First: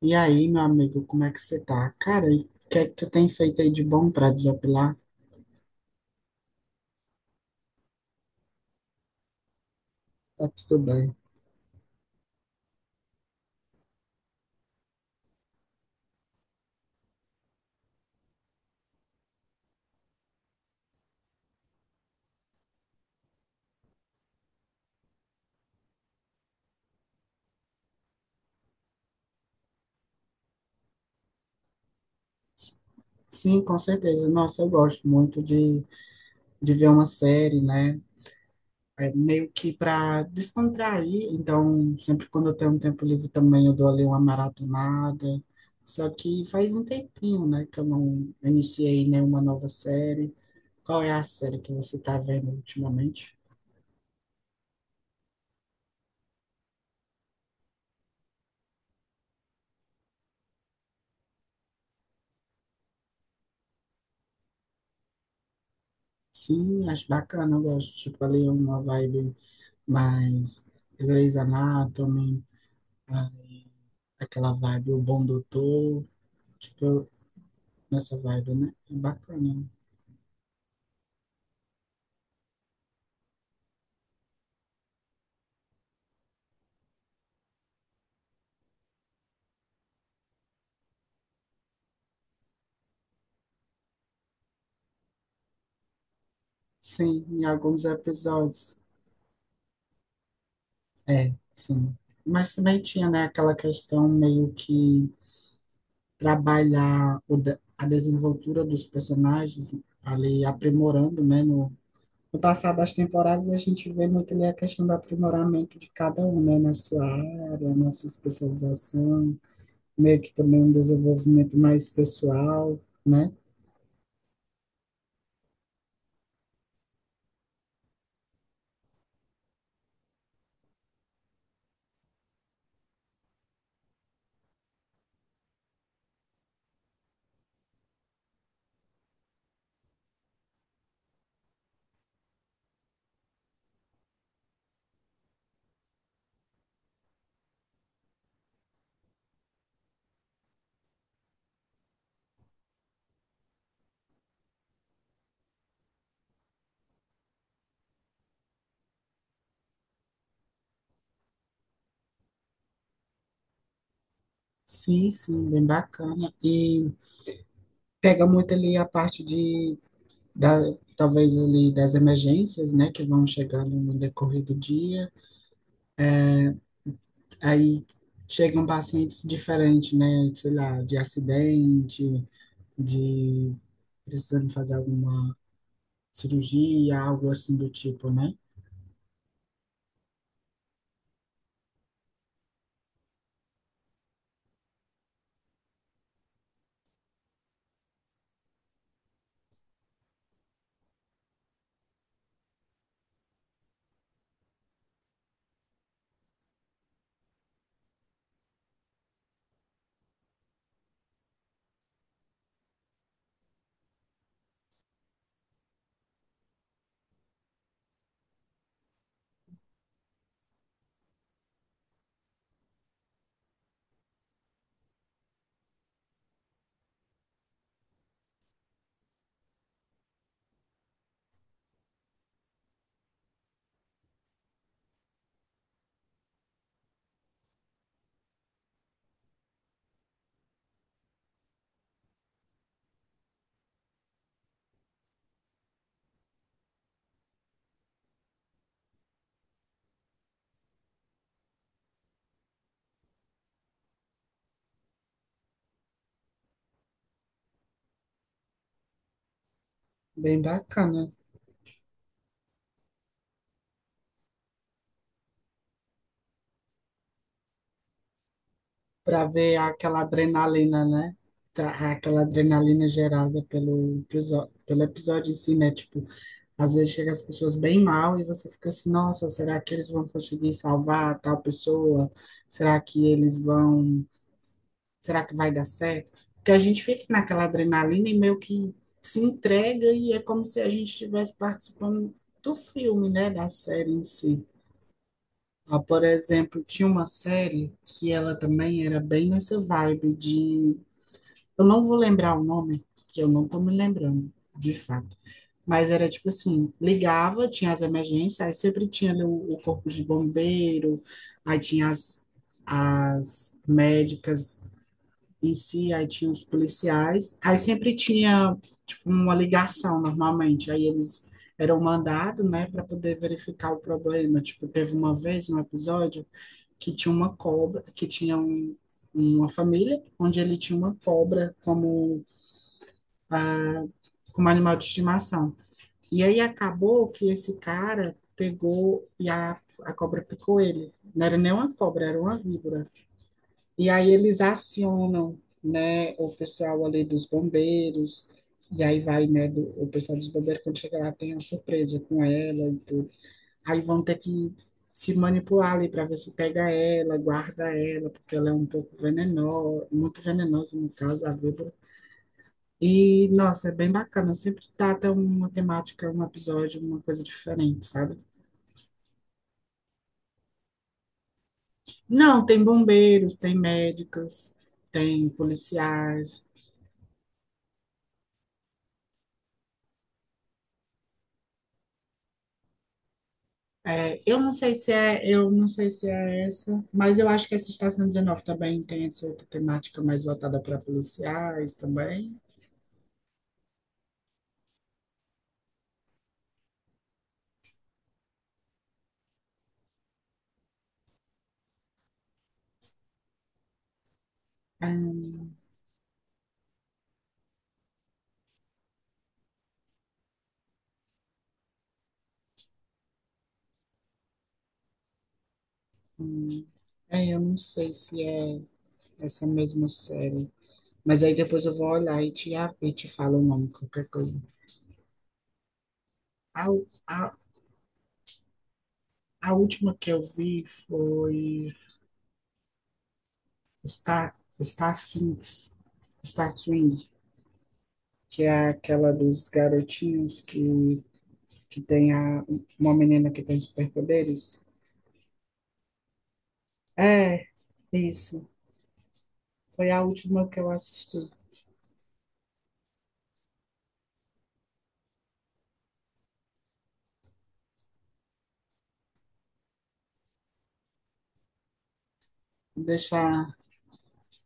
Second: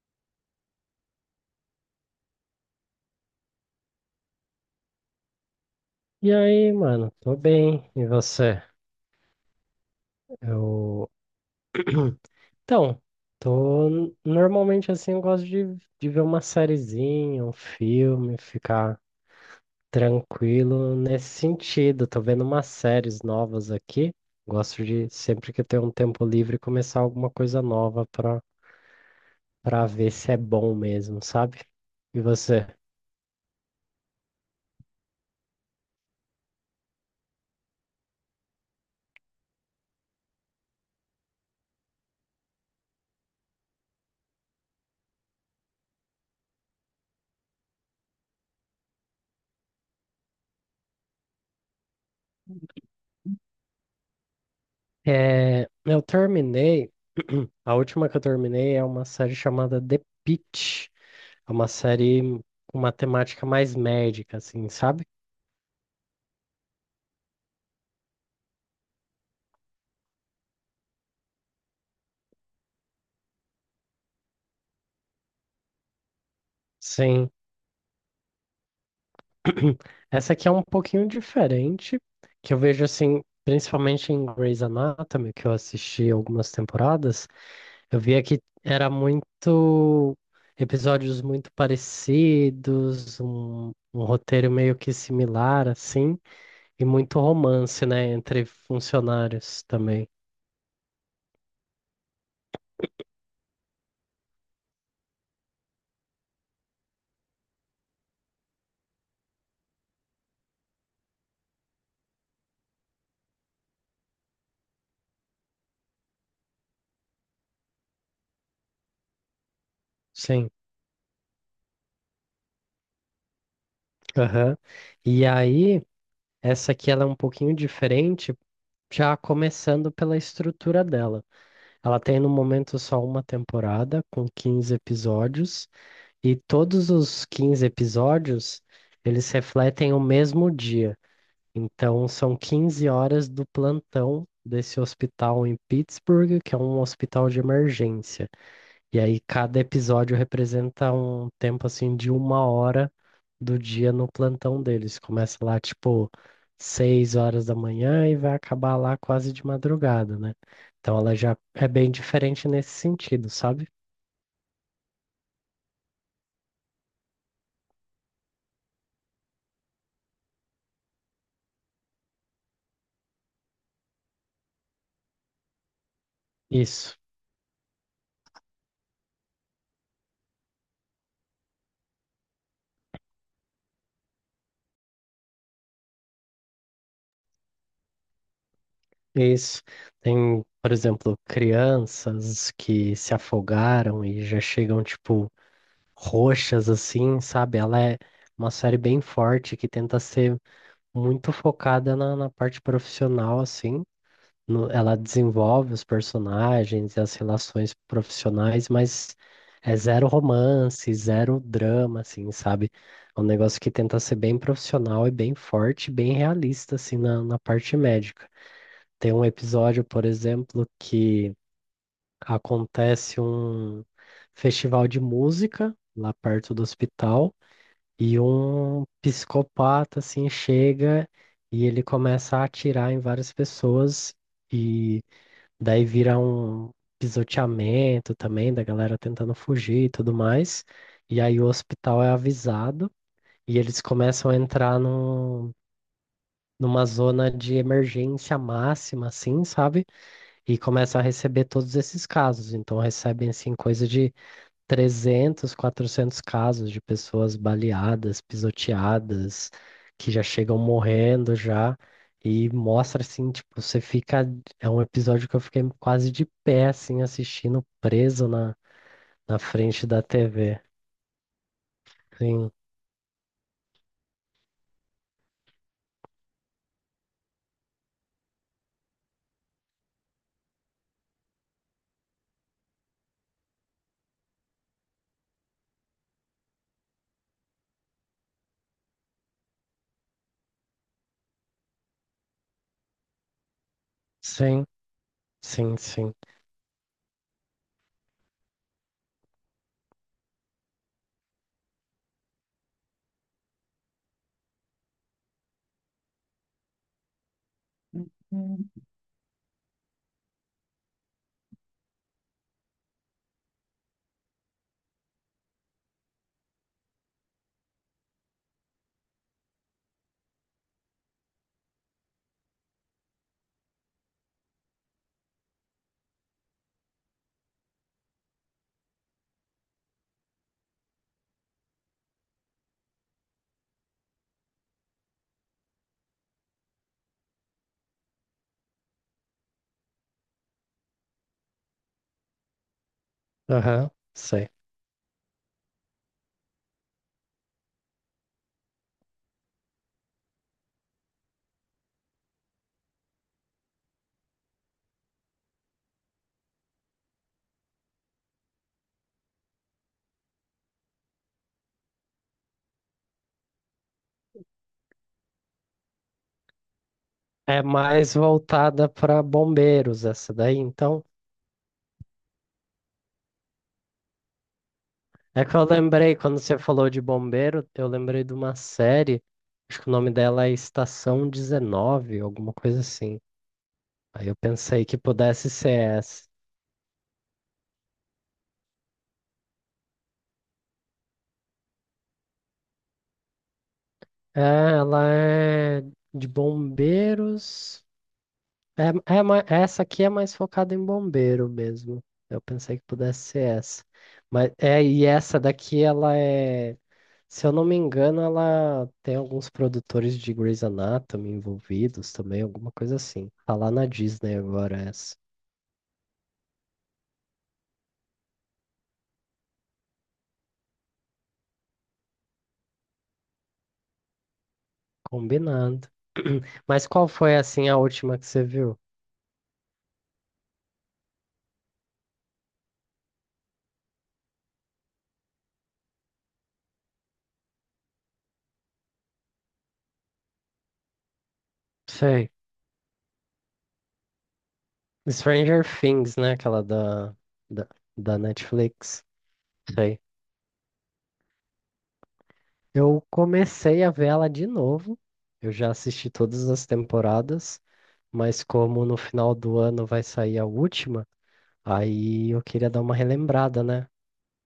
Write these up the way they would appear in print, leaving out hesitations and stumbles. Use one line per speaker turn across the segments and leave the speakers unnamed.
E aí, meu amigo, como é que você tá? Cara, e o que é que tu tem feito aí de bom pra desapilar?
E aí, mano, tô bem. E você?
Tá tudo
Eu.
bem.
Então, tô. Normalmente assim, eu gosto de ver uma sériezinha, um filme, ficar tranquilo nesse sentido. Tô vendo umas séries novas aqui. Gosto sempre que eu tenho um tempo livre, começar alguma coisa nova pra ver se é bom mesmo, sabe? E você?
S- Sim, com certeza. Nossa, eu gosto muito de ver uma série, né? É meio que pra descontrair. Então, sempre quando eu tenho um tempo livre também, eu dou ali uma maratonada. Só que faz um tempinho, né, que eu não iniciei nenhuma nova série. Qual é a série que você tá vendo ultimamente?
É, eu terminei. A última que eu terminei é uma série chamada The Pitt. É uma série com uma temática mais médica, assim, sabe?
Sim, acho bacana, eu gosto. Tipo, ali uma vibe. Mas Grey's Anatomy, a- aquela vibe, o Bom Doutor, tipo,
Sim.
nessa vibe, né? É bacana.
Essa aqui é um pouquinho diferente, que eu vejo assim, principalmente em Grey's Anatomy, que eu assisti algumas temporadas, eu via que era muito episódios muito parecidos, um roteiro meio que similar, assim, e muito
Sim, em alguns
romance, né, entre
episódios.
funcionários também.
É, sim. Mas também tinha, né, aquela questão meio que trabalhar a desenvoltura dos personagens ali aprimorando, né, no passar das temporadas a gente vê muito ali a questão do aprimoramento de cada um, né, na sua área, na sua especialização. Meio que
Sim.
também um desenvolvimento mais pessoal, né?
Aham. E aí, essa aqui ela é um pouquinho diferente. Já começando pela estrutura dela. Ela tem no momento só uma temporada, com 15 episódios, e todos os 15 episódios eles refletem o mesmo dia. Então, são 15 horas do plantão desse hospital em Pittsburgh, que é um hospital de emergência. E aí cada episódio representa um tempo assim de uma hora do dia no plantão deles. Começa lá tipo 6 horas da manhã e vai acabar lá quase de madrugada, né? Então ela já é bem diferente nesse sentido, sabe?
Sim, sim, bem bacana. E pega muito ali a parte da, talvez ali das emergências, né, que vão chegando no decorrer do dia.
Isso,
Aí chegam pacientes diferentes, né, sei lá, de acidente, de precisando fazer alguma cirurgia, algo assim do tipo, né?
isso. Tem, por exemplo, crianças que se afogaram e já chegam, tipo, roxas assim, sabe? Ela é uma série bem forte que tenta ser muito focada na parte profissional, assim, ela desenvolve os personagens e as relações profissionais, mas é zero romance, zero drama, assim, sabe? É um negócio que tenta ser bem profissional e bem forte, bem realista, assim, na parte médica. Tem um episódio, por exemplo, que acontece um festival de música lá perto do hospital e um psicopata, assim, chega e ele começa a atirar em várias pessoas. E Daí vira um pisoteamento também da galera tentando fugir e tudo mais. E aí o hospital é avisado e eles começam a entrar numa zona de emergência máxima, assim, sabe? E começam a receber todos esses casos. Então recebem, assim, coisa de 300, 400 casos de pessoas baleadas, pisoteadas, que já
Bem
chegam
bacana.
morrendo já. E mostra assim, tipo, você fica. É um episódio que eu fiquei quase de pé, assim, assistindo, preso na,
Para
na
ver
frente
aquela
da TV.
adrenalina, né? Aquela
Sim,
adrenalina gerada pelo episódio em si, né? Tipo, às vezes chega as pessoas bem mal e você fica assim, nossa, será que eles vão conseguir salvar tal pessoa? Será que eles vão? Será que vai dar certo? Porque a gente fica naquela adrenalina e meio que se entrega e é como se a gente estivesse participando do filme, né? Da série em si.
sim, sim,
Ah, por
sim.
exemplo, tinha uma série que ela também era bem nessa vibe de eu não vou lembrar o nome, porque eu não tô me lembrando, de fato. Mas era tipo assim, ligava, tinha as emergências, aí sempre tinha ali o corpo de bombeiro, aí tinha as médicas em si, aí tinha os policiais, aí sempre tinha tipo uma ligação normalmente, aí eles eram mandados, né, para poder verificar o problema. Tipo, teve uma vez, um episódio, que tinha uma cobra, que tinha uma família onde ele tinha uma cobra ah, como animal de estimação. E aí acabou que esse cara pegou e a cobra picou ele. Não era nem uma cobra, era uma víbora. E
Aham,
aí eles
sei.
acionam, né, o pessoal ali dos bombeiros. E aí vai, né, o pessoal dos bombeiros, quando chega lá, tem uma surpresa com ela e tudo. Aí vão ter que se manipular ali para ver se pega ela, guarda ela, porque ela é um pouco venenosa, muito venenosa no caso, a víbora. E, nossa, é bem bacana. Sempre trata uma temática, um episódio, uma coisa
É
diferente,
mais
sabe?
voltada para bombeiros essa daí, então.
Não, tem bombeiros, tem médicos, tem
É que eu lembrei, quando
policiais.
você falou de bombeiro, eu lembrei de uma série, acho que o nome dela é Estação 19, alguma coisa assim.
É,
Aí eu pensei que
eu
pudesse
não
ser
sei se
essa.
é essa, mas eu acho que essa Estação 19 também tem essa outra temática mais voltada para policiais também.
É, ela é de bombeiros. Essa aqui é mais focada em bombeiro mesmo. Eu pensei que pudesse ser essa. Mas é, e essa
Ah,
daqui, ela é, se eu não me engano, ela tem alguns produtores de Grey's Anatomy envolvidos também, alguma coisa assim. Tá lá na Disney agora essa.
hum, é, eu não sei se é essa mesma série. Mas aí depois eu vou olhar e te falo o nome, qualquer coisa.
Combinado.
Au-
Mas qual foi
au-
assim a última que você viu?
A última que eu vi foi Star, Star Things, Star Swing, que é aquela dos garotinhos que tem
Sei.
uma menina que tem superpoderes.
Stranger Things, né? Aquela
É,
da, da
isso.
Netflix.
Foi
Sei.
a última que eu assisti.
Eu comecei a ver ela de novo. Eu já assisti todas as temporadas, mas como no final do ano vai sair a última, aí eu queria dar uma
Deixar,
relembrada, né?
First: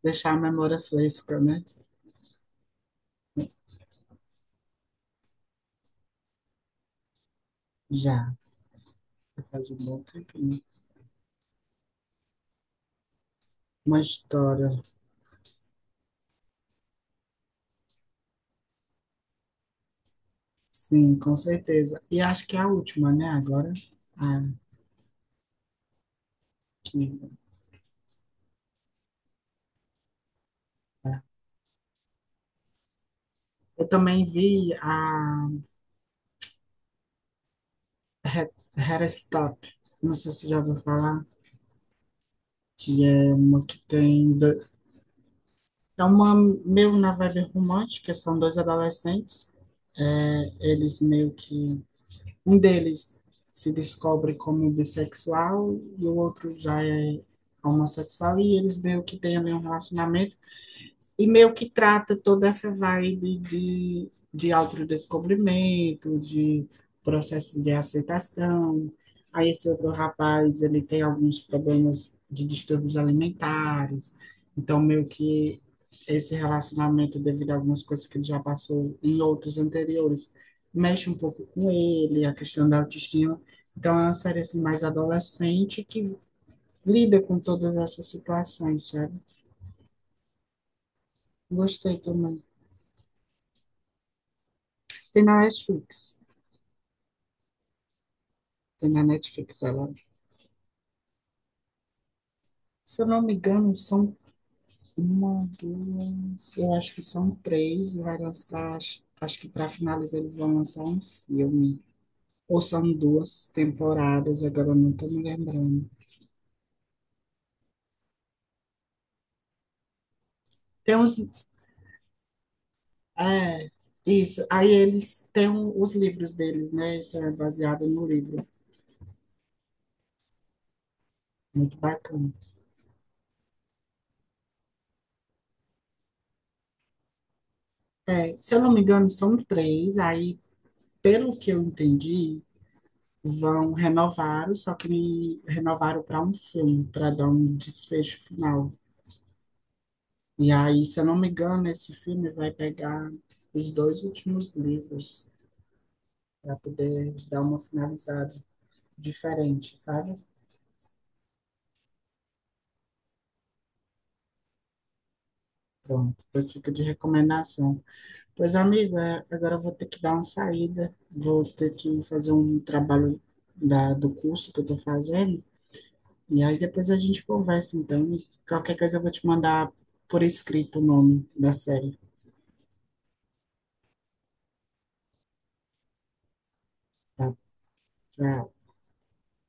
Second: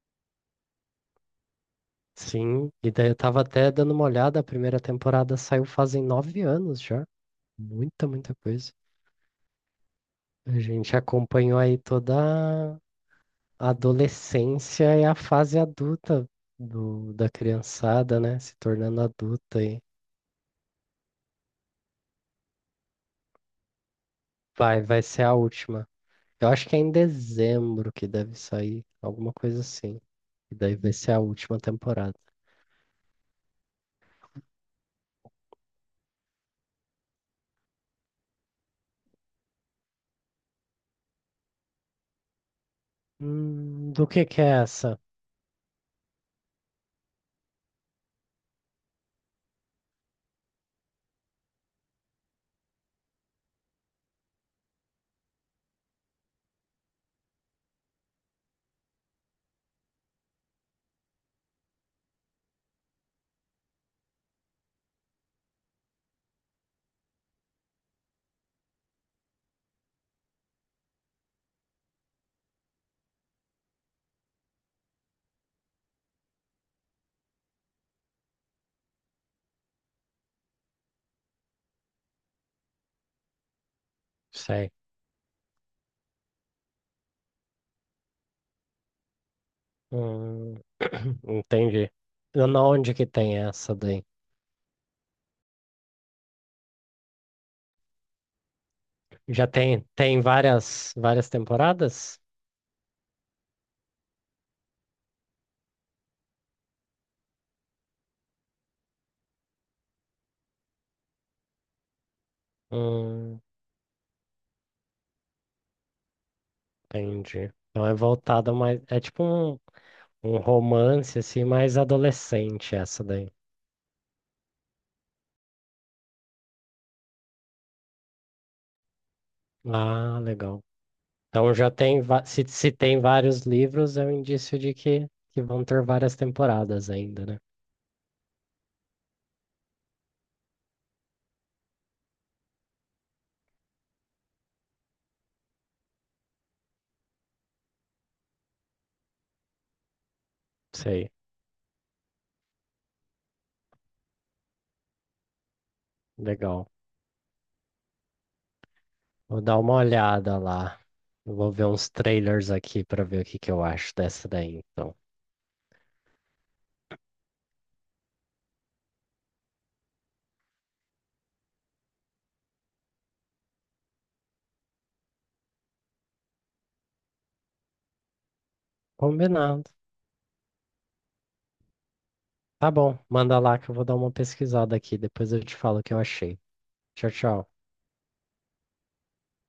deixar a memória fresca, né?
Sim, e daí eu tava até dando uma olhada, a primeira temporada saiu fazem 9 anos já. Muita,
Já,
muita coisa.
faz um bom
A
tempinho.
gente acompanhou aí toda a
Uma história,
adolescência e a fase adulta da criançada, né? Se tornando adulta aí.
sim, com certeza. E acho que é a última, né? Agora, a
Vai, vai ser a última. Eu acho que é em
que.
dezembro que deve sair, alguma coisa assim. E daí vai ser a
É.
última temporada.
Eu também vi a Head, Head Stop, não sei se você já ouviu falar, que é uma que
Do
tem.
que é essa?
É uma meio na vibe romântica, são dois adolescentes. É, eles meio que. Um deles se descobre como bissexual e o outro já é homossexual, e eles meio que têm ali um relacionamento. E meio que trata toda essa vibe de autodescobrimento, de processo de aceitação. Aí esse outro rapaz, ele tem alguns problemas de distúrbios alimentares, então meio que esse relacionamento, devido a algumas coisas que ele já passou em outros anteriores, mexe um pouco com ele, a questão da autoestima. Então é uma série assim,
Sei.
mais adolescente que lida com todas essas situações, sabe?
Hum, entendi.
Gostei também.
Eu não- Onde que tem essa daí?
Tem na Netflix. Tem na
Já
Netflix,
tem,
ela.
tem várias, várias temporadas?
Se eu não me engano, são uma, duas, eu acho que são três. E vai lançar, acho que para finalizar eles vão lançar um filme. Ou são
Hum,
duas temporadas, agora eu não estou me lembrando.
entendi. Então é voltada mais. É tipo um
Tem
romance
uns,
assim, mais adolescente essa daí.
é, isso. Aí eles têm os livros deles, né? Isso é baseado no livro.
Ah, legal. Então já
Muito
tem, va-
bacana.
se, se tem vários livros, é um indício de que vão ter várias temporadas ainda, né?
É, se eu não me engano, são três. Aí, pelo que eu entendi, vão renovaram, só que me renovaram para um filme, para dar um desfecho final. E aí, se eu
Sei,
não me engano, esse filme vai pegar os dois últimos livros para
legal.
poder dar uma finalizada
Vou dar
diferente,
uma
sabe?
olhada lá. Eu vou ver uns trailers aqui pra ver o que que eu acho dessa daí, então.
Pronto, pois fica de recomendação. Pois, amigo, agora eu vou ter que dar uma saída, vou ter que fazer um trabalho da, do curso que eu estou fazendo, e aí depois a gente conversa, então, e qualquer coisa eu vou te
Combinado.
mandar por escrito o nome da série.
Tá bom, manda lá que eu vou dar uma pesquisada aqui, depois eu te falo o que eu achei. Tchau,
Tá,
tchau.
tchau.